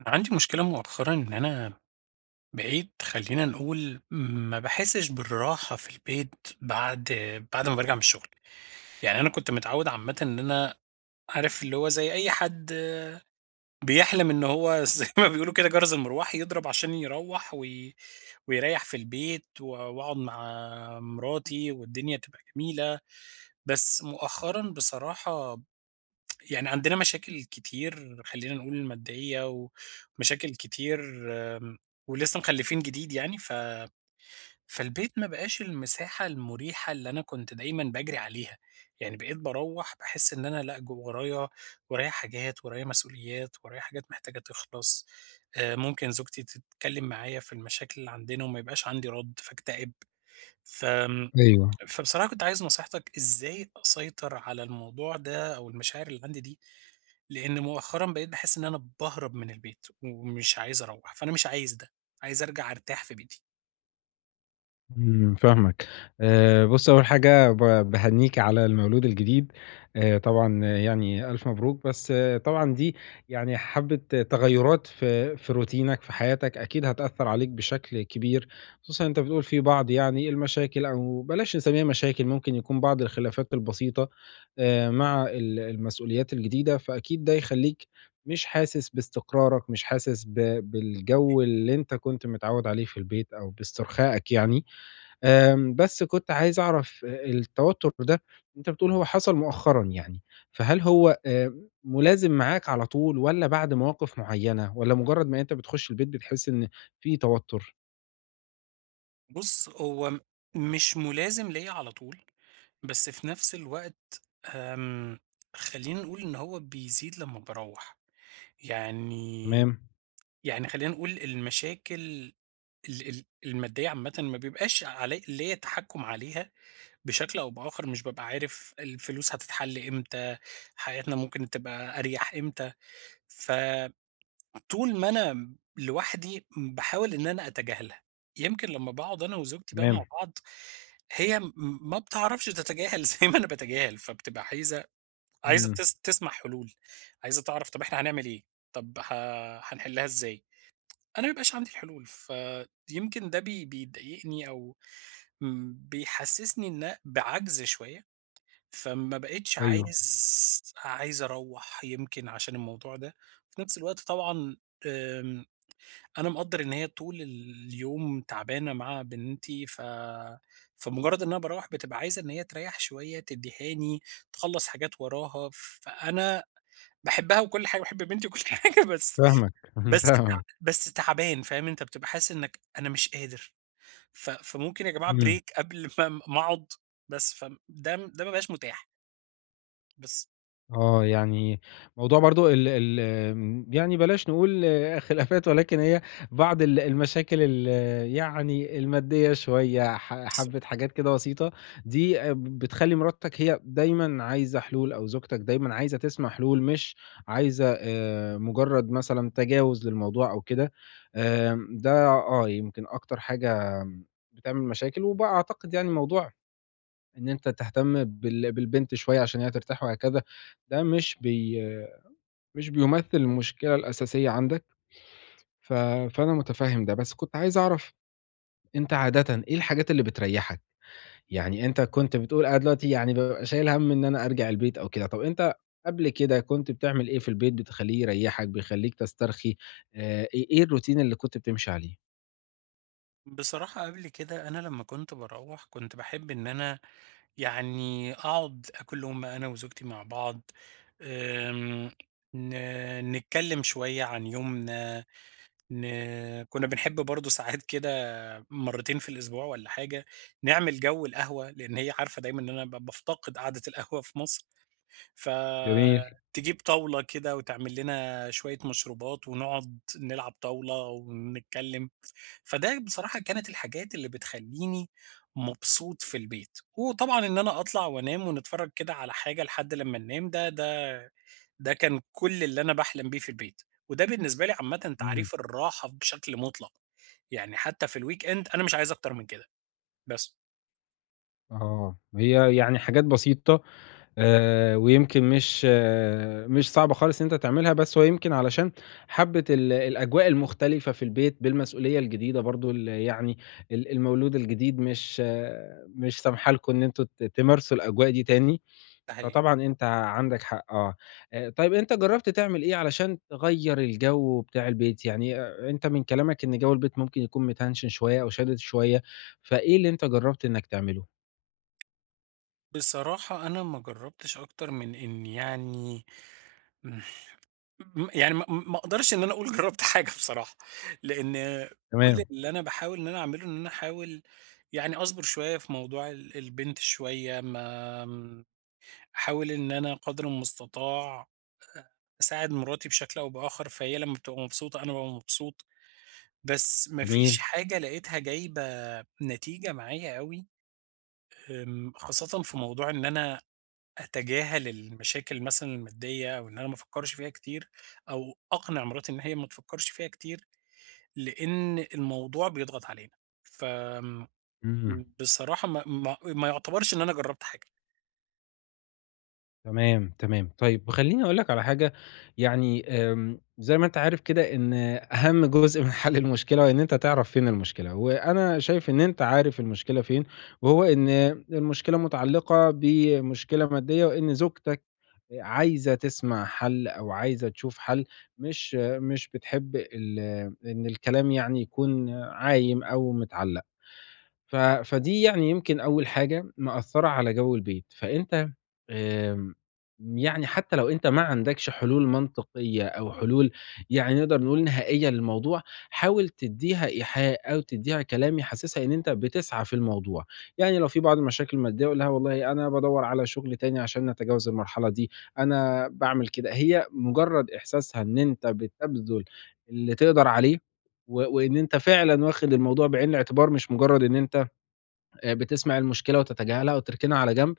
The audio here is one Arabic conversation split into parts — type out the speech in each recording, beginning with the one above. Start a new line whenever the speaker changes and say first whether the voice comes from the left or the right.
right: أنا عندي مشكلة مؤخرًا إن أنا بقيت خلّينا نقول ما باحسش بالراحة في البيت بعد بعد ما بارجع من الشغل، يعني أنا كنت متعوّد عامةً إن أنا عارف اللي هو زي أي حد بيحلم إن هو زي ما بيقولوا كده جرس المروّح يضرب عشان يروّح ويريّح في البيت و وأقعد مع مراتي والدنيا تبقى جميلة، بس مؤخرًا بصراحة يعني عندنا مشاكل كتير خلّينا نقول مادية، ومشاكل كتير آمم، ولسه مخلّفين جديد يعني، ف فالبيت ما بقاش المساحة المُريحة اللي أنا كنت دايمًا باجري عليها، يعني بقيت باروّح باحس إن أنا لأ، ورايا حاجات، ورايا مسؤوليات، ورايا حاجات محتاجة تخلص، ممكن زوجتي تتكلم معايا في المشاكل اللي عندنا وما يبقاش عندي رَد فاكتئب، فآمم،
left: أيوه.
right: فبصراحة كنت عايز نصيحتك إزاي أسيطر على الموضوع ده أو المشاعر اللي عندي دي؟ لإن مؤخرًا بقيت باحس إن أنا باهرب من البيت، ومش عايز أروّح، فأنا مش عايز ده، عايز أرجع أرتاح في بيتي.
left: إمم، فاهمك. بُص، أول حاجة باهنّيك على المولود الجديد، طبعًا يعني ألف مبروك، بس طبعًا دي يعني حبّة تغيُّرات في روتينك، في حياتك، أكيد هتأثّر عليك بشكل كبير، خصوصًا أنت بتقول في بعض يعني المشاكل أو بلاش نسمّيها مشاكل، ممكن يكون بعض الخلافات البسيطة مع المسؤوليات الجديدة، فأكيد ده يخلّيك مش حاسس باستقرارك، مش حاسس بالجَو اللي أنت كنت متعوّد عليه في البيت أو باسترخائك يعني. بس كنت عايز أعرف التوتر ده أنت بتقول هو حصل مؤخرًا يعني، فهل هو ملازم معاك على طول والّا بعد مواقف معيّنة، والّا مجرد ما أنت بتخش البيت بتحس إن في توتر؟
right: بُص، هو مش ملازم ليّا على طول، بس في نفس الوقت آمم، خلّينا نقول إن هو بيزيد لمّا باروّح، يعني
left: تمام،
right: يعني خلّينا نقول المشاكل ال المادية عامةً ما بيبقاش علي ليّا تحكُم عليها بشكل أو بآخر، مش بابقى عارف الفلوس هتتحل إمتى، حياتنا ممكن تبقى أريح إمتى، ف طول ما أنا لوحدي باحاول إن أنا أتجاهلها، يمكن لمّا باقعد أنا وزوجتي بقى مع
left: تمام،
right: بعض هي ما بتعرفش تتجاهل زي ما أنا باتجاهل، فبتبقى عايزة عايزة
left: إمم،
right: تس تسمع حلول، عايزة تعرف طب إحنا هنعمل إيه؟ طب هنحلها إزاي؟ أنا ما بيبقاش عندي الحلول، فيمكن ده بيضايقني أو بيحسسني إن بعجز شوية، فما بقيتش
left: أيوه،
right: عايز أروّح يمكن عشان الموضوع ده، في نفس الوقت طبعًا آمم أنا مقدّر إن هي طول اليوم تعبانة مع بنتي، ف فمجرّد إن أنا باروّح بتبقى عايزة إن هي تريّح شوية، تدّيهاني، تخلّص حاجات وراها، فأنا باحبها وكل حاجة، باحب بنتي وكل حاجة
left: فاهمك،
right: بس تع
left: فاهمك،
right: بس تعبان فاهم، أنت بتبقى حاسس إنك أنا مش قادر، ف فممكن يا جماعة
left: إمم.
right: break قبل ما أقعد بس، فده ده ما بقاش متاح، بس
left: يعني موضوع برضه ال ال آمم، يعني بلاش نقول خلافات، ولكن هي بعض المشاكل ال آه، يعني المادية شوية، حبّة
right: بالضبط.
left: حاجات كده بسيطة، دي بتخلّي مراتك هي دايمًا عايزة حلول أو زوجتك دايمًا عايزة تسمع حلول، مش عايزة مجرد مثلًا تجاوز للموضوع أو كده، ده يمكن أكتر حاجة بتعمل مشاكل، وباعتقد يعني موضوع إن أنت تهتم بالبنت شوية عشان هي ترتاح وهكذا، ده مش بيمثّل المشكلة الأساسية عندك، ف فأنا متفهّم ده، بس كنت عايز أعرف أنت عادةً إيه الحاجات اللي بتريّحك؟ يعني أنت كنت بتقول أنا دلوقتي يعني بابقى شايل هَم إن أنا أرجع البيت أو كده، طَب أنت قبل كده كنت بتعمل إيه في البيت بتخلّيه يريّحك، بيخلّيك تسترخي، إيه الroutine اللي كنت بتمشي عليه؟
right: بصراحة قبل كده أنا لمّا كنت باروّح كنت باحب إن أنا يعني أقعد آكل لقمة أنا وزوجتي مع بعض، آمم، ن نتكلم شوية عن يومنا، كنا بنحب برضه ساعات كده مرتين في الأسبوع والّا حاجة، نعمل جو القهوة، لإن هي عارفة دايمًا إن أنا بافتقد قعدة القهوة في مصر.
left: جميل،
right: فتجيب طاولة كده وتعمل لنا شوية مشروبات ونقعد نلعب طاولة ونتكلم، فده بصراحة كانت الحاجات اللي بتخلّيني مبسوط في البيت، وطبعًا إن أنا أطلع وأنام ونتفرج كده على حاجة لحد لمّا ننام ده ده كان كل اللي أنا باحلم بيه في البيت، وده بالنسبة لي عامةً
left: إمم،
right: تعريف الراحة بشكل مطلق، يعني حتى في الweekend أنا مش عايز أكتر من كده، بس،
left: آه، هي يعني حاجات بسيطة ويمكن مش صعبة خالص إن أنت تعملها، بس هو يمكن علشان حبّة الأجواء المختلفة في البيت بالمسؤولية الجديدة برضه يعني المولود الجديد مش سامحة لكم إن أنتم تمارسوا الأجواء دي تاني،
right: ده حقيقي.
left: فطبعًا أنت عندك حق آه. طيب أنت جرّبت تعمل إيه علشان تغيّر الجو بتاع البيت؟ يعني أنت من كلامك إن جو البيت ممكن يكون متهنشن شوية أو شادد شوية، فإيه اللي أنت جرّبت إنك تعمله؟
right: بصراحة أنا ما جرّبتش أكتر من إن يعني يعني ما أقدرش إن أنا أقول جرّبت حاجة بصراحة، لإن كل
left: تمام،
right: اللي أنا باحاول إن أنا أعمله إن أنا أحاول يعني أصبر شوية في موضوع البنت شوية، ما آمم، أحاول إن أنا قدر المستطاع أ أساعد مراتي بشكل أو بآخر، فهي لمّا بتبقى مبسوطة أنا بابقى مبسوط، بس ما
left: جميل،
right: فيش حاجة لقيتها جايبة نتيجة معايا أوي، خاصةً في موضوع إن أنا أتجاهل المشاكل مثلًا المادية أو إن أنا ما أفكّرش فيها كتير، أو أقنع مراتي إن هي ما تفكّرش فيها كتير، لإن الموضوع بيضغط علينا. فآمم،
left: إمم.
right: بصراحة ما يعتبرش إن أنا جرّبت حاجة.
left: تمام، تمام. طيب خلّيني أقول لك على حاجة، يعني زي ما أنت عارف كده إن أهم جزء من حل المشكلة هو إن أنت تعرف فين المشكلة، وأنا شايف إن أنت عارف المشكلة فين، وهو إن المشكلة متعلقة بمشكلة مادية وإن زوجتك عايزة تسمع حل أو عايزة تشوف حل، مش مش بتحب إن الكلام يعني يكون عايم أو متعلق. فدي يعني يمكن أول حاجة مأثّرة على جو البيت، فأنت آمم، يعني حتى لو أنت ما عندكش حلول منطقية أو حلول يعني نقدر نقول نهائية للموضوع، حاول تدّيها إيحاء أو تدّيها كلام يحسّسها إن أنت بتسعى في الموضوع، يعني لو في بعض المشاكل المادية قُل لها والله أنا بادوّر على شغل تاني عشان أتجاوز المرحلة دي، أنا باعمل كده، هي مجرّد إحساسها إن أنت بتبذل اللي تقدر عليه وإن أنت فعلًا واخد الموضوع بعين الاعتبار مش مجرّد إن أنت بتسمع المشكلة وتتجاهلها وتركنها على جنب؟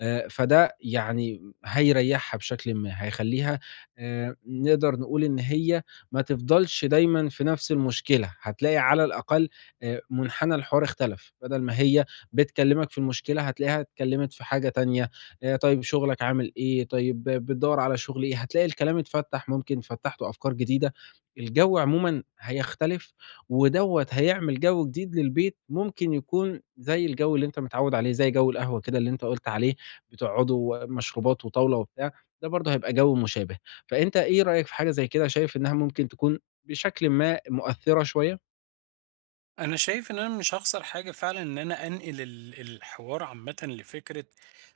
left: فده يعني هيريّحها بشكلٍ ما، هيخلّيها نقدر نقول إن هي ما تفضلش دايمًا في نفس المشكلة، هتلاقي على الأقل منحنى الحوار اختلف، بدل ما هي بتكلّمك في المشكلة هتلاقيها اتكلّمت في حاجة تانية، طيب شغلك عامل إيه، طيب بتدوّر على شغل إيه، هتلاقي الكلام اتفتّح ممكن فتّحتوا أفكار جديدة، الجو عمومًا هيختلف، ودوّة هيعمل جو جديد للبيت ممكن يكون زي الجو اللي أنت متعوّد عليه، زي جو القهوة كده اللي أنت قُلت عليه، بتقعدوا مشروبات وطاولة وبتاع، ده برضه هيبقى جو مشابه. فأنت إيه رأيك في حاجة زي كده شايف إنها ممكن تكون بشكلٍ ما مؤثّرة شوية؟
right: أنا شايف إن أنا مش هاخسر حاجة فعلًا إن أنا أنقل الحوار عامةً لفكرة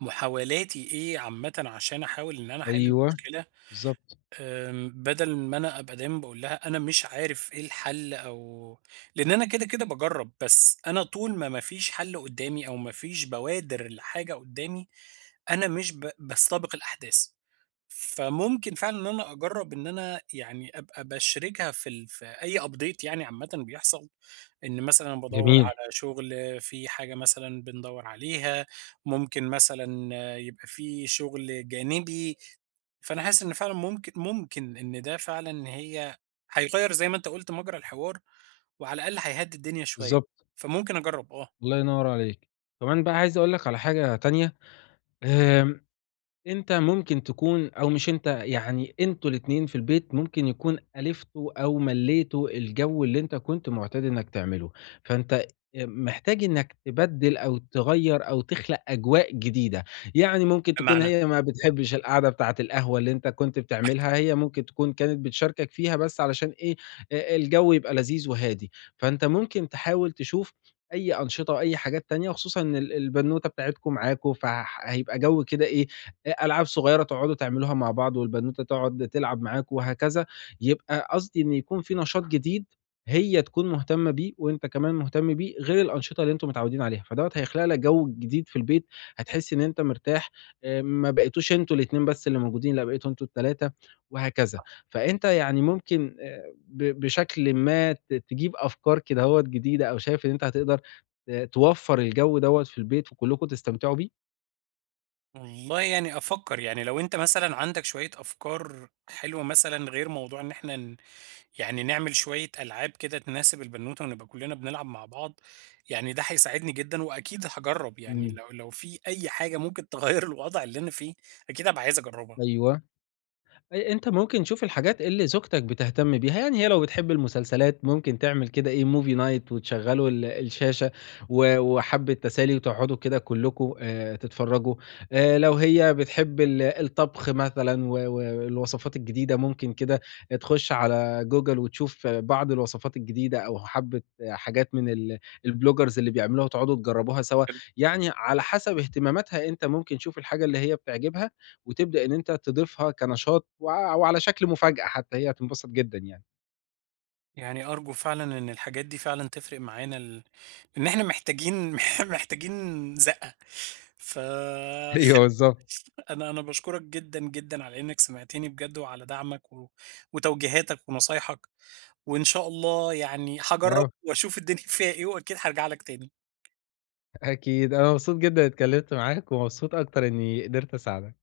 right: محاولاتي إيه عامةً عشان أحاول إن أنا أحل
left: أيوه،
right: المشكلة
left: بالضبط،
right: بدل ما أنا أبقى دايمًا باقول لها أنا مش عارف إيه الحل أو لإن أنا كده، كده باجرّب، بس أنا طول ما ما فيش حل قدّامي أو ما فيش بوادر لحاجة قدّامي، أنا مش باستبق الأحداث. فممكن فعلًا إن أنا أجرّب إن أنا يعني أبقى باشرِجها في أي update يعني عامةً بيحصل، إن مثلًا بادوّر
left: جميل،
right: على شُغل، في حاجة مثلًا بندوّر عليها، ممكن مثلًا آه، يبقى في شُغل جانبي، فأنا حاسس إن فعلًا ممكن إن ده فعلًا إن هيغيّر زي ما أنت قُلت مجرى الحوار، وعلى الأقل هيهدّي الدنيا شوية،
left: بالضبط،
right: فممكن أجرّب.
left: الله ينوّر عليك. كمان بقى عايز أقول لك على حاجة تانية، آمم أنت ممكن تكون أو مش أنت، يعني أنتم الاتنين في البيت ممكن يكون ألفتوا أو ملّيتوا الجو اللي أنت كنت مُعتاد إنّك تعمله، فأنت محتاج إنّك تبدِّل أو تغيّر أو تخلق أجواء جديدة، يعني ممكن تكون
right: بمعنى
left: هي ما بتحبّش القعدة بتاعة القهوة اللي أنت كنت بتعملها، هي ممكن تكون كانت بتشاركك فيها بس علشان إيه، الجو يبقى لذيذ وهادي، فأنت ممكن تحاول تشوف أي أنشطة وأي حاجات تانية، خصوصًا إن البنوتة بتاعتكم معاكم، هيبقى جو كده إيه ألعاب صغيرة تقعدوا تعملوها مع بعض، والبنوتة تقعد تلعب معاك وهكذا، يبقى قصدي إن يكون في نشاط جديد هي تكون مهتمة بيه وأنت كمان مهتم بيه، غير الأنشطة اللي أنتم متعودين عليها، فدوّة هيخلق لك جو جديد في البيت، هتحس إن أنت مرتاح، ما بقيتوش أنتم الاتنين بس اللي موجودين، لأ بقيتوا أنتم ال3 وهكذا، فأنت يعني ممكن بشكلٍ ما تجيب أفكار كدهوّة جديدة، أو شايف إن أنت هتقدر توفّر الجو دوّة في البيت وكلّكم تستمتعوا بيه؟
right: والله يعني أفكّر، يعني لو أنت مثلًا عندك شوية أفكار حلوة مثلًا غير موضوع إن إحنا يعني نعمل شوية ألعاب كده تناسب البنوتة ونبقى كُلّنا بنلعب مع بعض، يعني ده هيساعدني جدًا وأكيد هاجرّب، يعني
left: إمم.
right: لو في أي حاجة ممكن تغيّر الوضع اللي أنا فيه، أكيد هابقى عايز أجرّبها.
left: أيوه. أنت ممكن تشوف الحاجات اللي زوجتك بتهتم بيها، يعني هي لو بتحب المسلسلات ممكن تعمل كده إيه movie night وتشغّلوا الشاشة وحبّة تسالي وتقعدوا كده كلّكم تتفرّجوا، لو هي بتحب الطبخ مثلًا والوصفات الجديدة ممكن كده تخُش على Google وتشوف بعض الوصفات الجديدة أو حبّة حاجات من البلوجرز اللي بيعملوها وتقعدوا تجرّبوها سوا، يعني على حسب اهتماماتها أنت ممكن تشوف الحاجة اللي هي بتعجبها وتبدأ إن أنت تضيفها كنشاط وعلى شكل مفاجأة حتى، هي هتنبسط جدًا يعني.
right: يعني أرجو فعلًا إن الحاجات دي فعلًا تفرق معانا ال إن إحنا محتاجين محتاجين زَقّة. ف
left: أيوه بالضبط،
right: أنا باشكرك جدًا، جدًا على إنك سمعتني بجد وعلى دعمك و وتوجيهاتك ونصايحك، وإن شاء الله يعني هاجرّب
left: آه،
right: وأشوف الدنيا فيها إيه وأكيد هارجع لك تاني.
left: أكيد. أنا مبسوط جدًا إني اتكلمت معاك، ومبسوط أكتر إني قدرت أساعدك.